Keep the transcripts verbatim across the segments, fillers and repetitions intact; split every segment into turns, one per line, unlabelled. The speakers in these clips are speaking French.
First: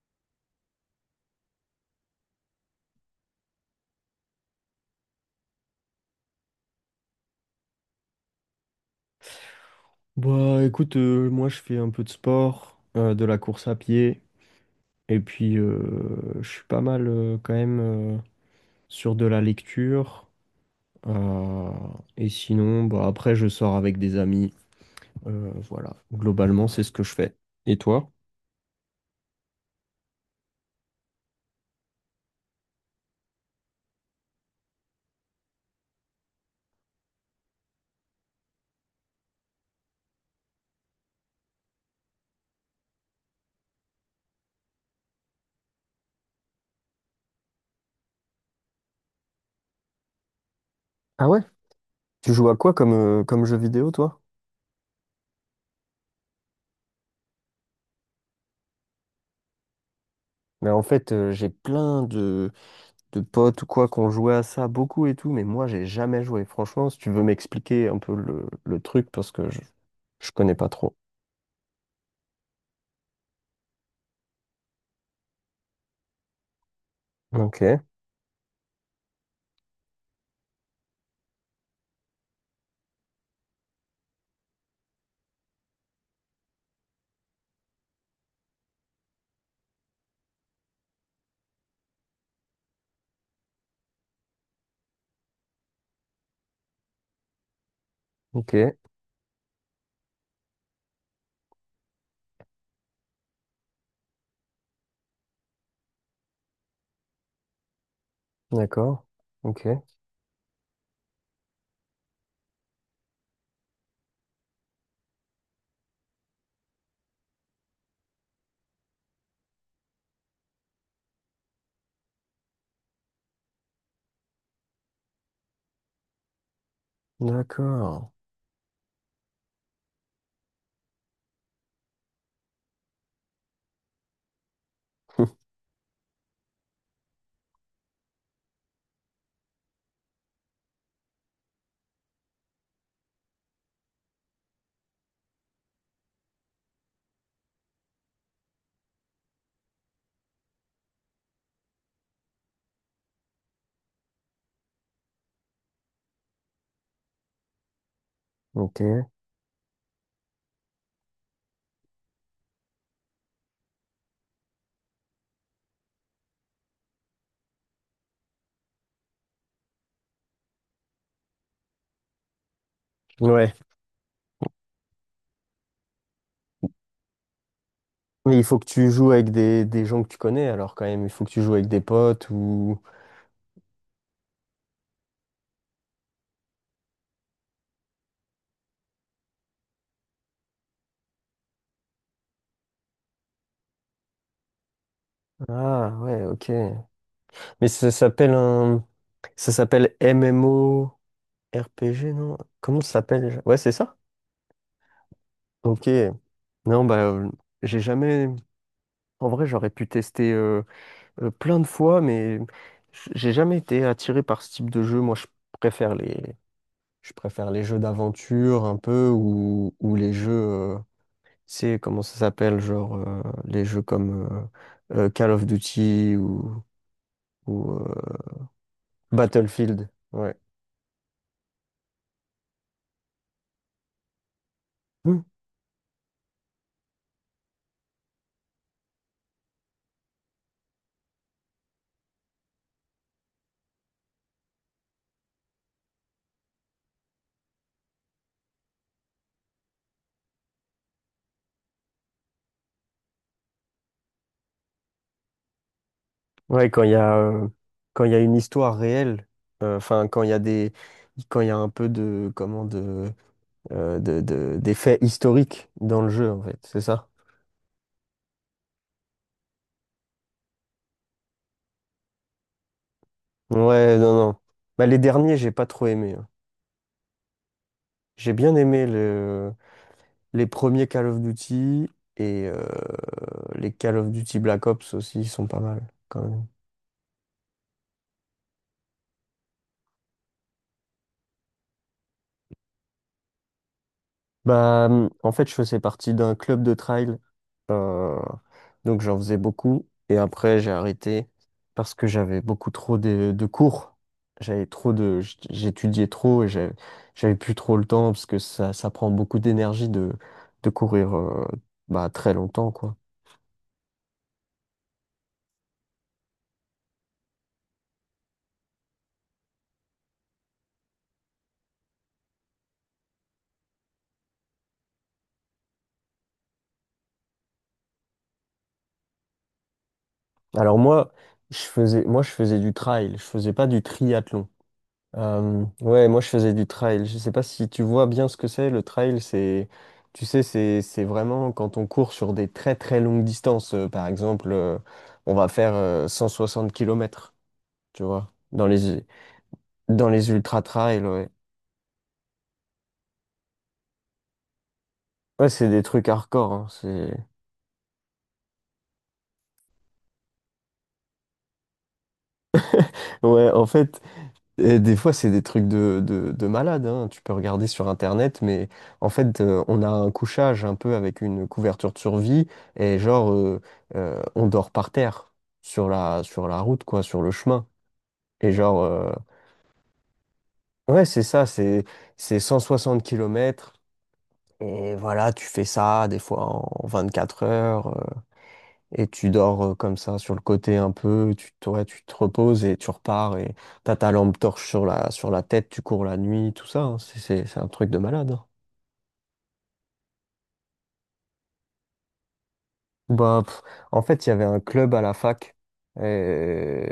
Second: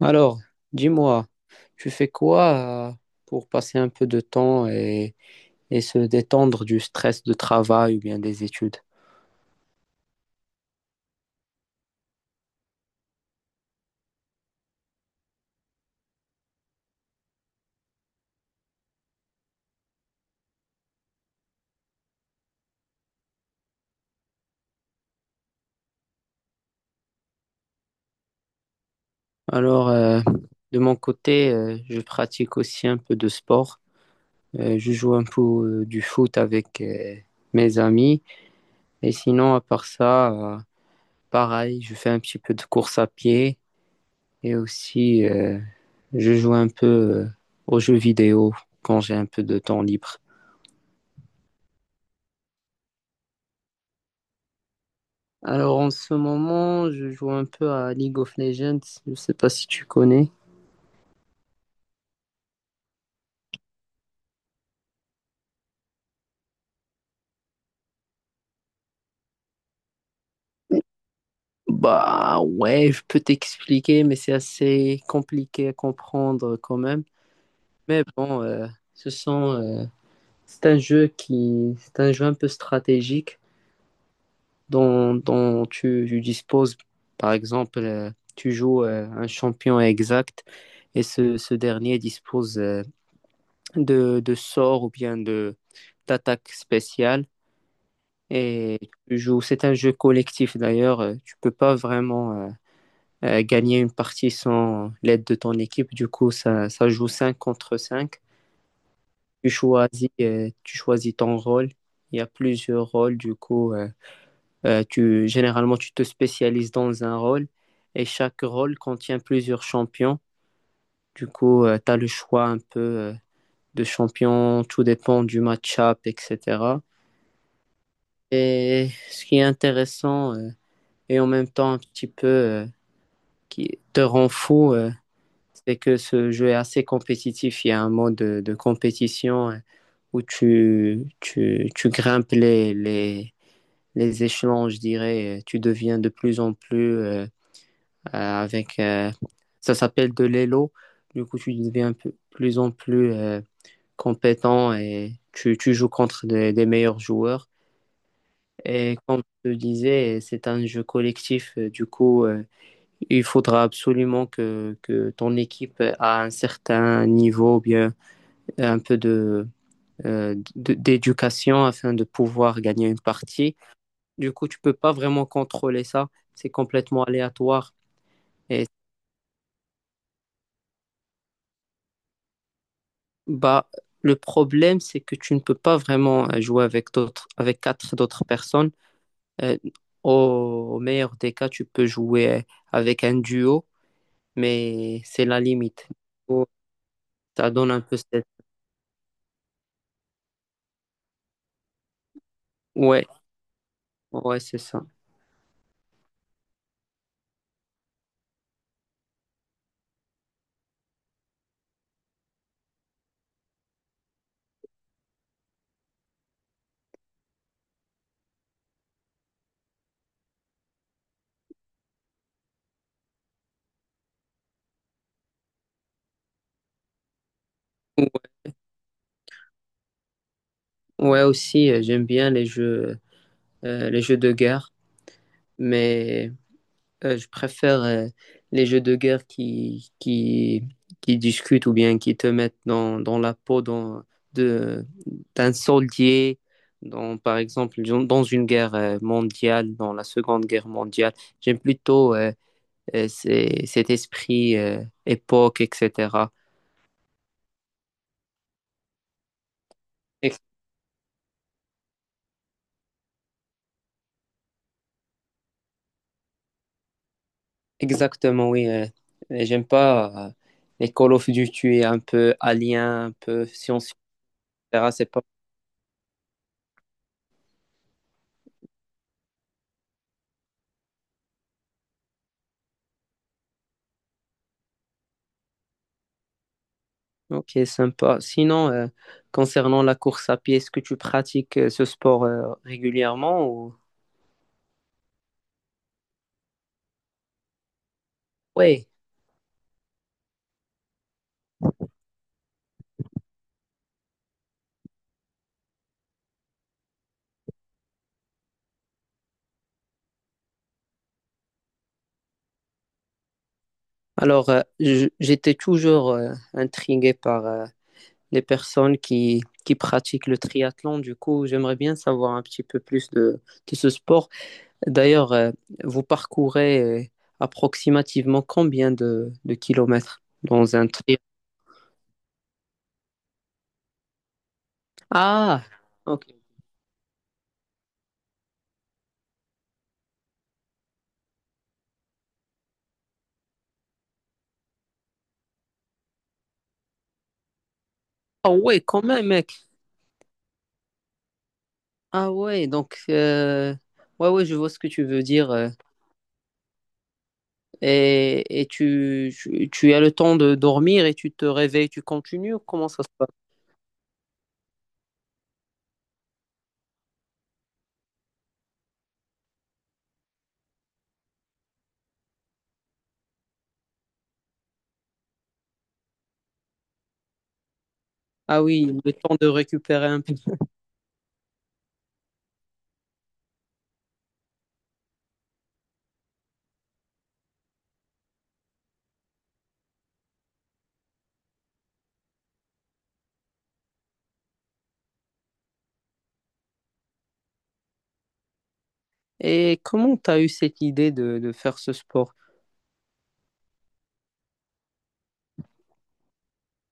Alors, dis-moi, tu fais quoi euh, pour passer un peu de temps et, et se détendre du stress de travail ou bien des études?
Bah écoute, euh, moi je fais un peu de sport, euh, de la course à pied, et puis euh, je suis pas mal euh, quand même euh, sur de la lecture. euh, et sinon, bah après je sors avec des amis. Euh, voilà, globalement c'est ce que je fais. Et toi?
Alors, euh, de mon côté, euh, je pratique aussi un peu de sport. Euh, je joue un peu euh, du foot avec euh, mes amis. Et sinon, à part ça, euh, pareil, je fais un petit peu de course à pied et aussi euh, je joue un peu euh, aux jeux vidéo quand j'ai un peu de temps libre.
Ah ouais? Tu joues à quoi comme, euh, comme jeu vidéo, toi?
Alors en ce moment, je joue un peu à League of Legends. Je sais pas si tu connais.
Mais en fait, euh, j'ai plein de, de potes ou quoi qui ont joué à ça beaucoup et tout, mais moi, j'ai jamais joué. Franchement, si tu veux m'expliquer un peu le, le truc, parce que je, je connais pas trop.
Bah ouais, je peux t'expliquer, mais c'est assez compliqué à comprendre quand même.
Ok.
Mais bon, euh, ce sont, euh, c'est un jeu qui, c'est un jeu un peu stratégique dont, dont tu, tu disposes. Par exemple, euh, tu joues euh, un champion exact et ce, ce dernier dispose euh, de, de sorts ou bien de d'attaques spéciales.
Ok,
Et tu joues, c'est un jeu collectif d'ailleurs. euh, Tu peux pas vraiment euh, euh, gagner une partie sans l'aide de ton équipe. Du coup, ça, ça joue cinq contre cinq.
d'accord.
Tu
Ok,
choisis, euh, tu choisis ton rôle. Il y a plusieurs rôles. Du coup, euh, euh, tu, généralement, tu te spécialises dans un rôle. Et chaque rôle contient plusieurs champions. Du coup, tu as le choix un peu euh, de champion. Tout dépend du match-up, et cetera.
d'accord.
Et ce qui est intéressant, euh, et en même temps un petit peu euh, qui te rend fou, euh, c'est que ce jeu est assez compétitif. Il y a un mode de, de compétition euh, où tu, tu, tu grimpes les, les, les échelons, je dirais. Euh, Tu deviens de plus en plus euh, avec... euh, ça s'appelle de l'élo. Du coup, tu deviens de plus en plus euh, compétent et tu, tu joues contre des, des meilleurs joueurs. Et
Ok.
comme je te disais, c'est un jeu collectif. euh, Du coup, euh, il faudra absolument que, que ton équipe a un certain niveau, ou bien un peu de, euh, d- d'éducation afin de pouvoir gagner une
Ouais.
partie. Du coup, tu peux pas vraiment contrôler ça. C'est complètement aléatoire.
Mais il faut que
Et
tu joues avec des, des gens que tu connais, alors quand même. Il faut que tu joues avec des potes ou...
bah, le problème, c'est que tu ne peux pas vraiment euh, jouer avec d'autres, avec quatre d'autres personnes. Euh, au, au meilleur des cas, tu peux jouer avec un duo, mais c'est la limite.
Ah, ouais, ok.
Ça
Mais
donne un
ça
peu cette...
s'appelle un... Ça s'appelle M M O R P G, non? Comment ça
Ouais,
s'appelle déjà? Ouais, c'est ça?
ouais, c'est ça.
Ok. Non, bah, euh, j'ai jamais... En vrai, j'aurais pu tester euh, euh, plein de fois, mais j- j'ai jamais été attiré par ce type de jeu. Moi, je préfère les, je préfère les jeux d'aventure un peu ou, ou les jeux, euh, c'est comment ça s'appelle, genre euh, les jeux comme euh, euh, Call of Duty ou, ou, euh, Battlefield. Ouais.
Ouais, aussi, euh, j'aime bien les jeux, euh, les jeux de guerre,
Mm.
mais euh, je préfère euh, les jeux de guerre qui, qui, qui discutent ou bien qui te mettent dans, dans la peau dans- de, d'un soldier, dans, par exemple, dans dans une guerre euh, mondiale, dans la Seconde Guerre mondiale. J'aime plutôt euh, euh, ces- cet esprit euh, époque, et cetera.
Ouais, quand il y a, euh, quand il y a une histoire réelle, euh, enfin quand il y a des, quand il y a un peu de, comment de, euh, de, de- des faits historiques dans le jeu en fait, c'est ça?
Exactement, oui. euh, et J'aime pas euh, les Call of Duty un peu alien, un peu science,
Ouais, non, non. Bah,
et cetera.
les
C'est pas...
derniers, j'ai pas trop aimé, hein. J'ai bien aimé le les premiers Call of Duty et euh, les Call of Duty Black Ops aussi sont pas mal quand même.
Ok, sympa. Sinon, euh, concernant la course à pied, est-ce que tu pratiques euh, ce sport euh, régulièrement ou...
Bah, hum, en fait, je faisais partie d'un club de trail, euh,
Oui.
donc j'en faisais beaucoup. Et après, j'ai arrêté parce que j'avais beaucoup trop de, de cours. J'avais trop de, j- j'étudiais trop et j'avais, j'avais plus trop le temps parce que ça, ça prend beaucoup d'énergie de, de courir, euh, bah, très longtemps, quoi.
Alors, euh, je- j'étais toujours euh, intrigué par euh, les personnes qui, qui pratiquent le triathlon. Du coup, j'aimerais bien savoir un petit peu plus de, de ce sport. D'ailleurs, euh, vous parcourez euh, approximativement combien de, de kilomètres dans
Alors
un
moi,
trip?
je faisais, moi, je faisais du trail, je faisais pas du triathlon. Euh,
Ah,
ouais, moi
ok.
je faisais du trail. Je sais pas si tu vois bien ce que c'est. Le trail, c'est, tu sais, c'est c'est vraiment quand on court sur des très très longues distances. Euh, par exemple, euh, on va faire euh, cent soixante kilomètres. Tu vois,
Ah
dans
ouais, quand
les
même, mec.
dans les ultra trails. Ouais,
Ah ouais, donc, euh, ouais, ouais, je vois ce que tu veux
ouais,
dire.
c'est
euh.
des trucs hardcore, hein. C'est
Et, et tu, tu, tu as le temps de dormir et tu te réveilles, tu continues ou comment ça se passe?
ouais, en fait, Et des fois, c'est des trucs de, de, de malade, hein. Tu peux regarder sur Internet, mais en fait, euh, on a un couchage un peu avec une couverture de survie, et genre, euh, euh, on dort par terre sur la, sur la route, quoi, sur le chemin. Et
Ah
genre,
oui,
euh,
le temps de récupérer un peu.
ouais, c'est ça, c'est, c'est cent soixante kilomètres. Et voilà, tu fais ça des fois en vingt-quatre heures. Euh, et tu dors euh, comme ça sur le côté un peu, tu te, ouais, tu te reposes et tu repars, et t'as ta lampe torche sur la, sur la tête, tu cours la nuit, tout ça, hein. C'est c'est- c'est un truc de malade, hein.
Et comment tu as eu cette idée de, de faire ce sport?
Bah, pff, en fait, il y avait un club à la fac, et,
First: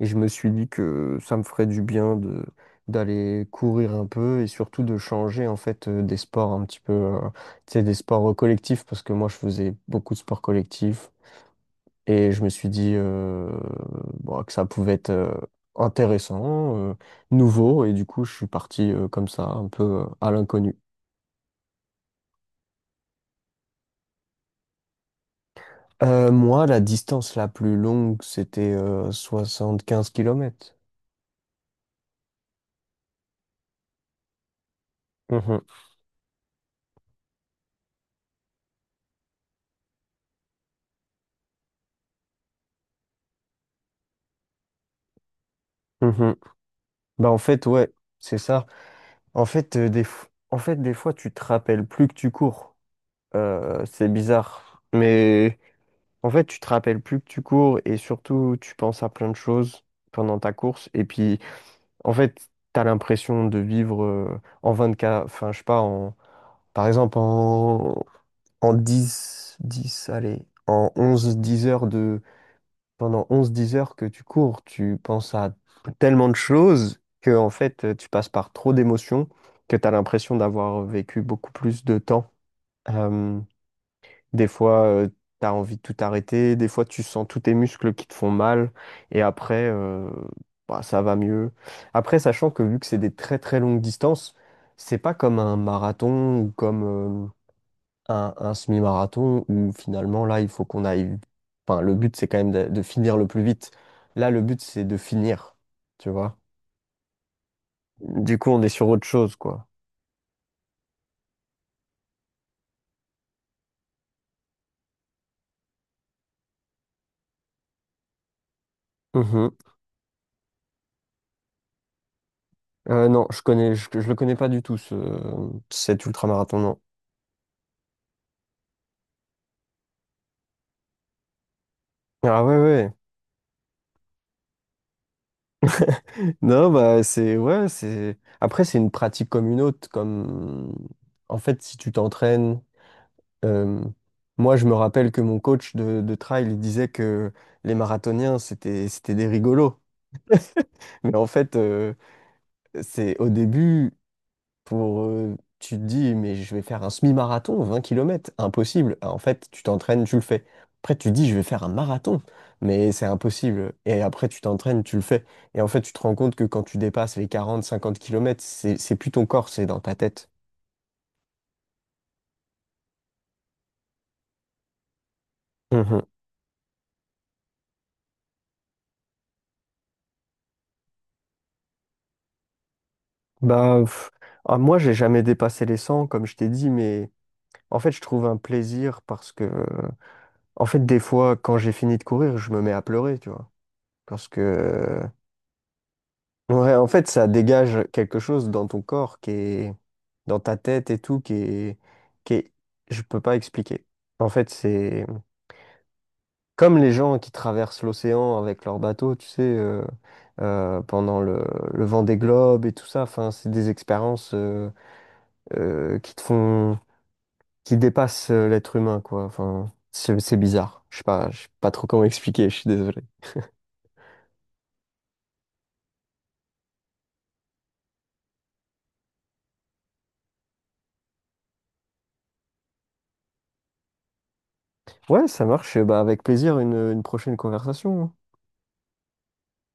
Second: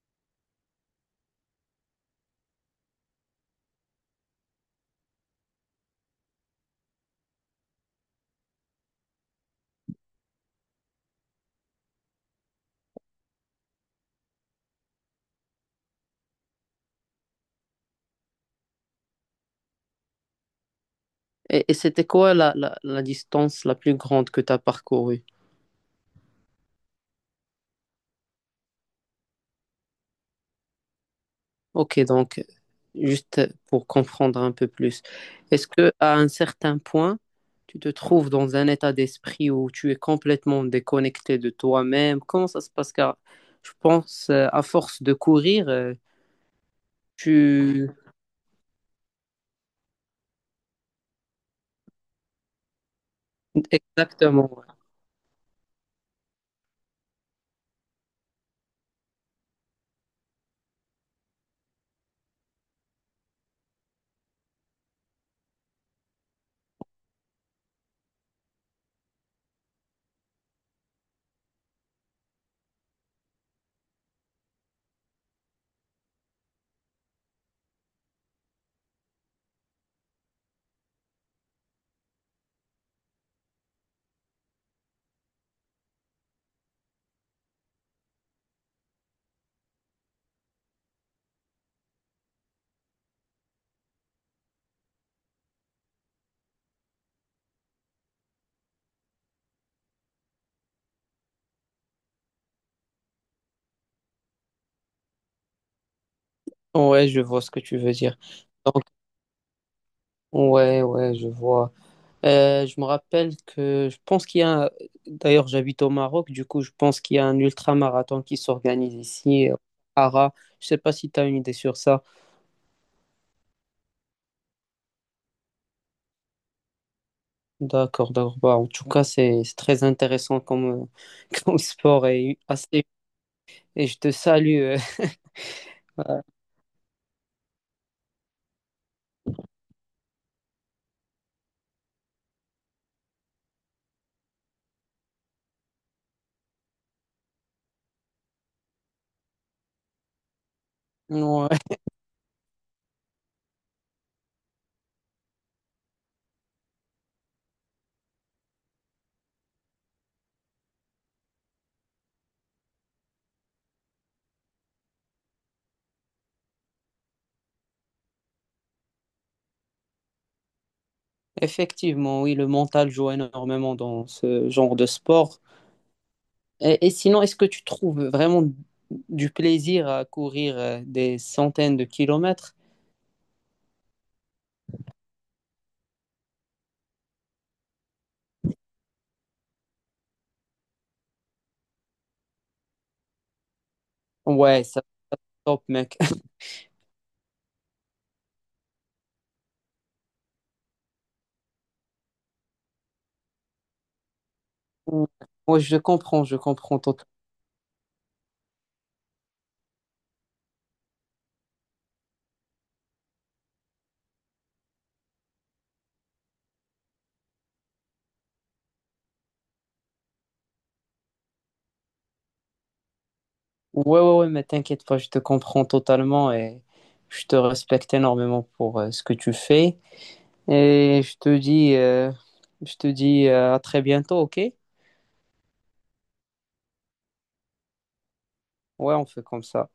et je me suis dit que ça me ferait du bien de d'aller courir un peu et surtout de changer en fait euh, des sports un petit peu, euh, tu sais, des sports collectifs parce que moi je faisais beaucoup de sports collectifs. Et je me suis dit euh, bon, que ça pouvait être euh, intéressant, euh, nouveau, et du coup, je suis parti euh, comme ça, un peu euh, à l'inconnu.
Et, et c'était quoi la, la, la distance la plus grande que tu as parcourue?
Euh, moi, la distance la plus longue, c'était euh, quinze kilomètres.
Ok, donc juste pour comprendre un peu plus,
Mhm,
est-ce que à un certain point, tu te trouves dans un état d'esprit où tu es complètement déconnecté de toi-même? Comment ça se passe? Car je pense, euh, à force de courir, euh,
mhm. Bah,
tu...
en fait, ouais, c'est ça. En fait, euh, des f- en fait, des fois, tu te rappelles plus que tu cours. Euh, c'est
Exactement.
bizarre. Mais en fait, tu te rappelles plus que tu cours et surtout, tu penses à plein de choses pendant ta course. Et puis, en fait, t'as l'impression de vivre euh, en vingt-quatre, enfin, je sais pas, en, par exemple, en, en dix dix, allez, en onze dix heures de, pendant onze dix heures que tu cours, tu penses à tellement de choses que, en fait, euh, tu passes par trop d'émotions que t'as l'impression d'avoir vécu beaucoup plus de temps. Euh, des fois, euh, tu t'as envie de tout arrêter, des fois, tu sens tous tes muscles qui te font mal, et après, euh, bah, ça va mieux. Après, sachant que vu que c'est des très très longues distances, c'est pas comme un marathon ou comme euh, un, un semi-marathon où finalement, là, il faut qu'on aille. Enfin, le but, c'est quand même de, de finir le plus vite. Là, le but, c'est de finir, tu vois.
Ouais, je vois ce que tu veux dire.
Du coup, on est
Donc,
sur autre chose, quoi.
ouais, ouais, je vois. Euh, je me rappelle que je pense qu'il y a, un- d'ailleurs j'habite au Maroc, du coup je pense qu'il y a un ultra-marathon qui s'organise ici, euh,
Mhm.
à Ara. Je sais pas si tu as une idée sur ça.
Euh, non, je connais, je, je le connais pas du tout, ce, cet ultramarathon, non.
D'accord, d'accord. Bah, en tout cas, c'est c'est très intéressant comme, euh, comme sport et
Ah ouais,
assez.
ouais.
Et je te salue. euh. Ouais.
Non, bah c'est ouais, c'est après c'est une pratique comme une autre, comme en fait si tu t'entraînes. euh, Moi je me rappelle que mon coach de, de trail, il disait que les marathoniens c'était c'était des rigolos. Mais en fait
Ouais.
euh, c'est au début, pour, euh, tu te dis, mais je vais faire un semi-marathon, vingt kilomètres impossible. En fait, tu t'entraînes, tu le fais. Après, tu te dis, je vais faire un marathon, mais c'est impossible. Et après, tu t'entraînes, tu le fais. Et en fait, tu te rends compte que quand tu dépasses les quarante, cinquante kilomètres, c'est, c'est plus ton corps, c'est dans ta tête.
Effectivement, oui, le mental joue énormément dans ce genre de sport.
Mhm.
Et, et sinon, est-ce que tu trouves vraiment du plaisir à courir euh, des centaines de kilomètres?
Bah, pff, ah, moi, j'ai jamais dépassé les cent, comme je t'ai dit, mais en fait, je trouve un plaisir parce que, euh, en fait, des fois, quand j'ai fini de courir, je me mets à pleurer, tu vois. Parce que,
Ouais, ça
euh,
top, mec.
Ouais, en fait, ça dégage quelque chose dans ton corps qui est, dans ta tête et tout, qui est, qui est, je peux pas expliquer. En fait, c'est
Ouais, ouais, je comprends, je
comme
comprends
les
totalement.
gens qui traversent l'océan avec leur bateau, tu sais, euh, euh, pendant le, le vent des globes et tout ça. Enfin, c'est des expériences euh, euh, qui te font, qui dépassent euh, l'être humain, quoi. Enfin, c'est c'est bizarre. Je sais pas, je sais pas trop comment expliquer. Je suis désolé.
Ouais, ouais, ouais, mais t'inquiète pas, je te comprends totalement et je te respecte énormément pour euh, ce que tu fais. Et je te dis, euh, je te dis euh, à très bientôt, ok?
Ouais, ça marche. Bah, avec plaisir, une, une prochaine conversation, hein.
Ouais, on fait comme ça.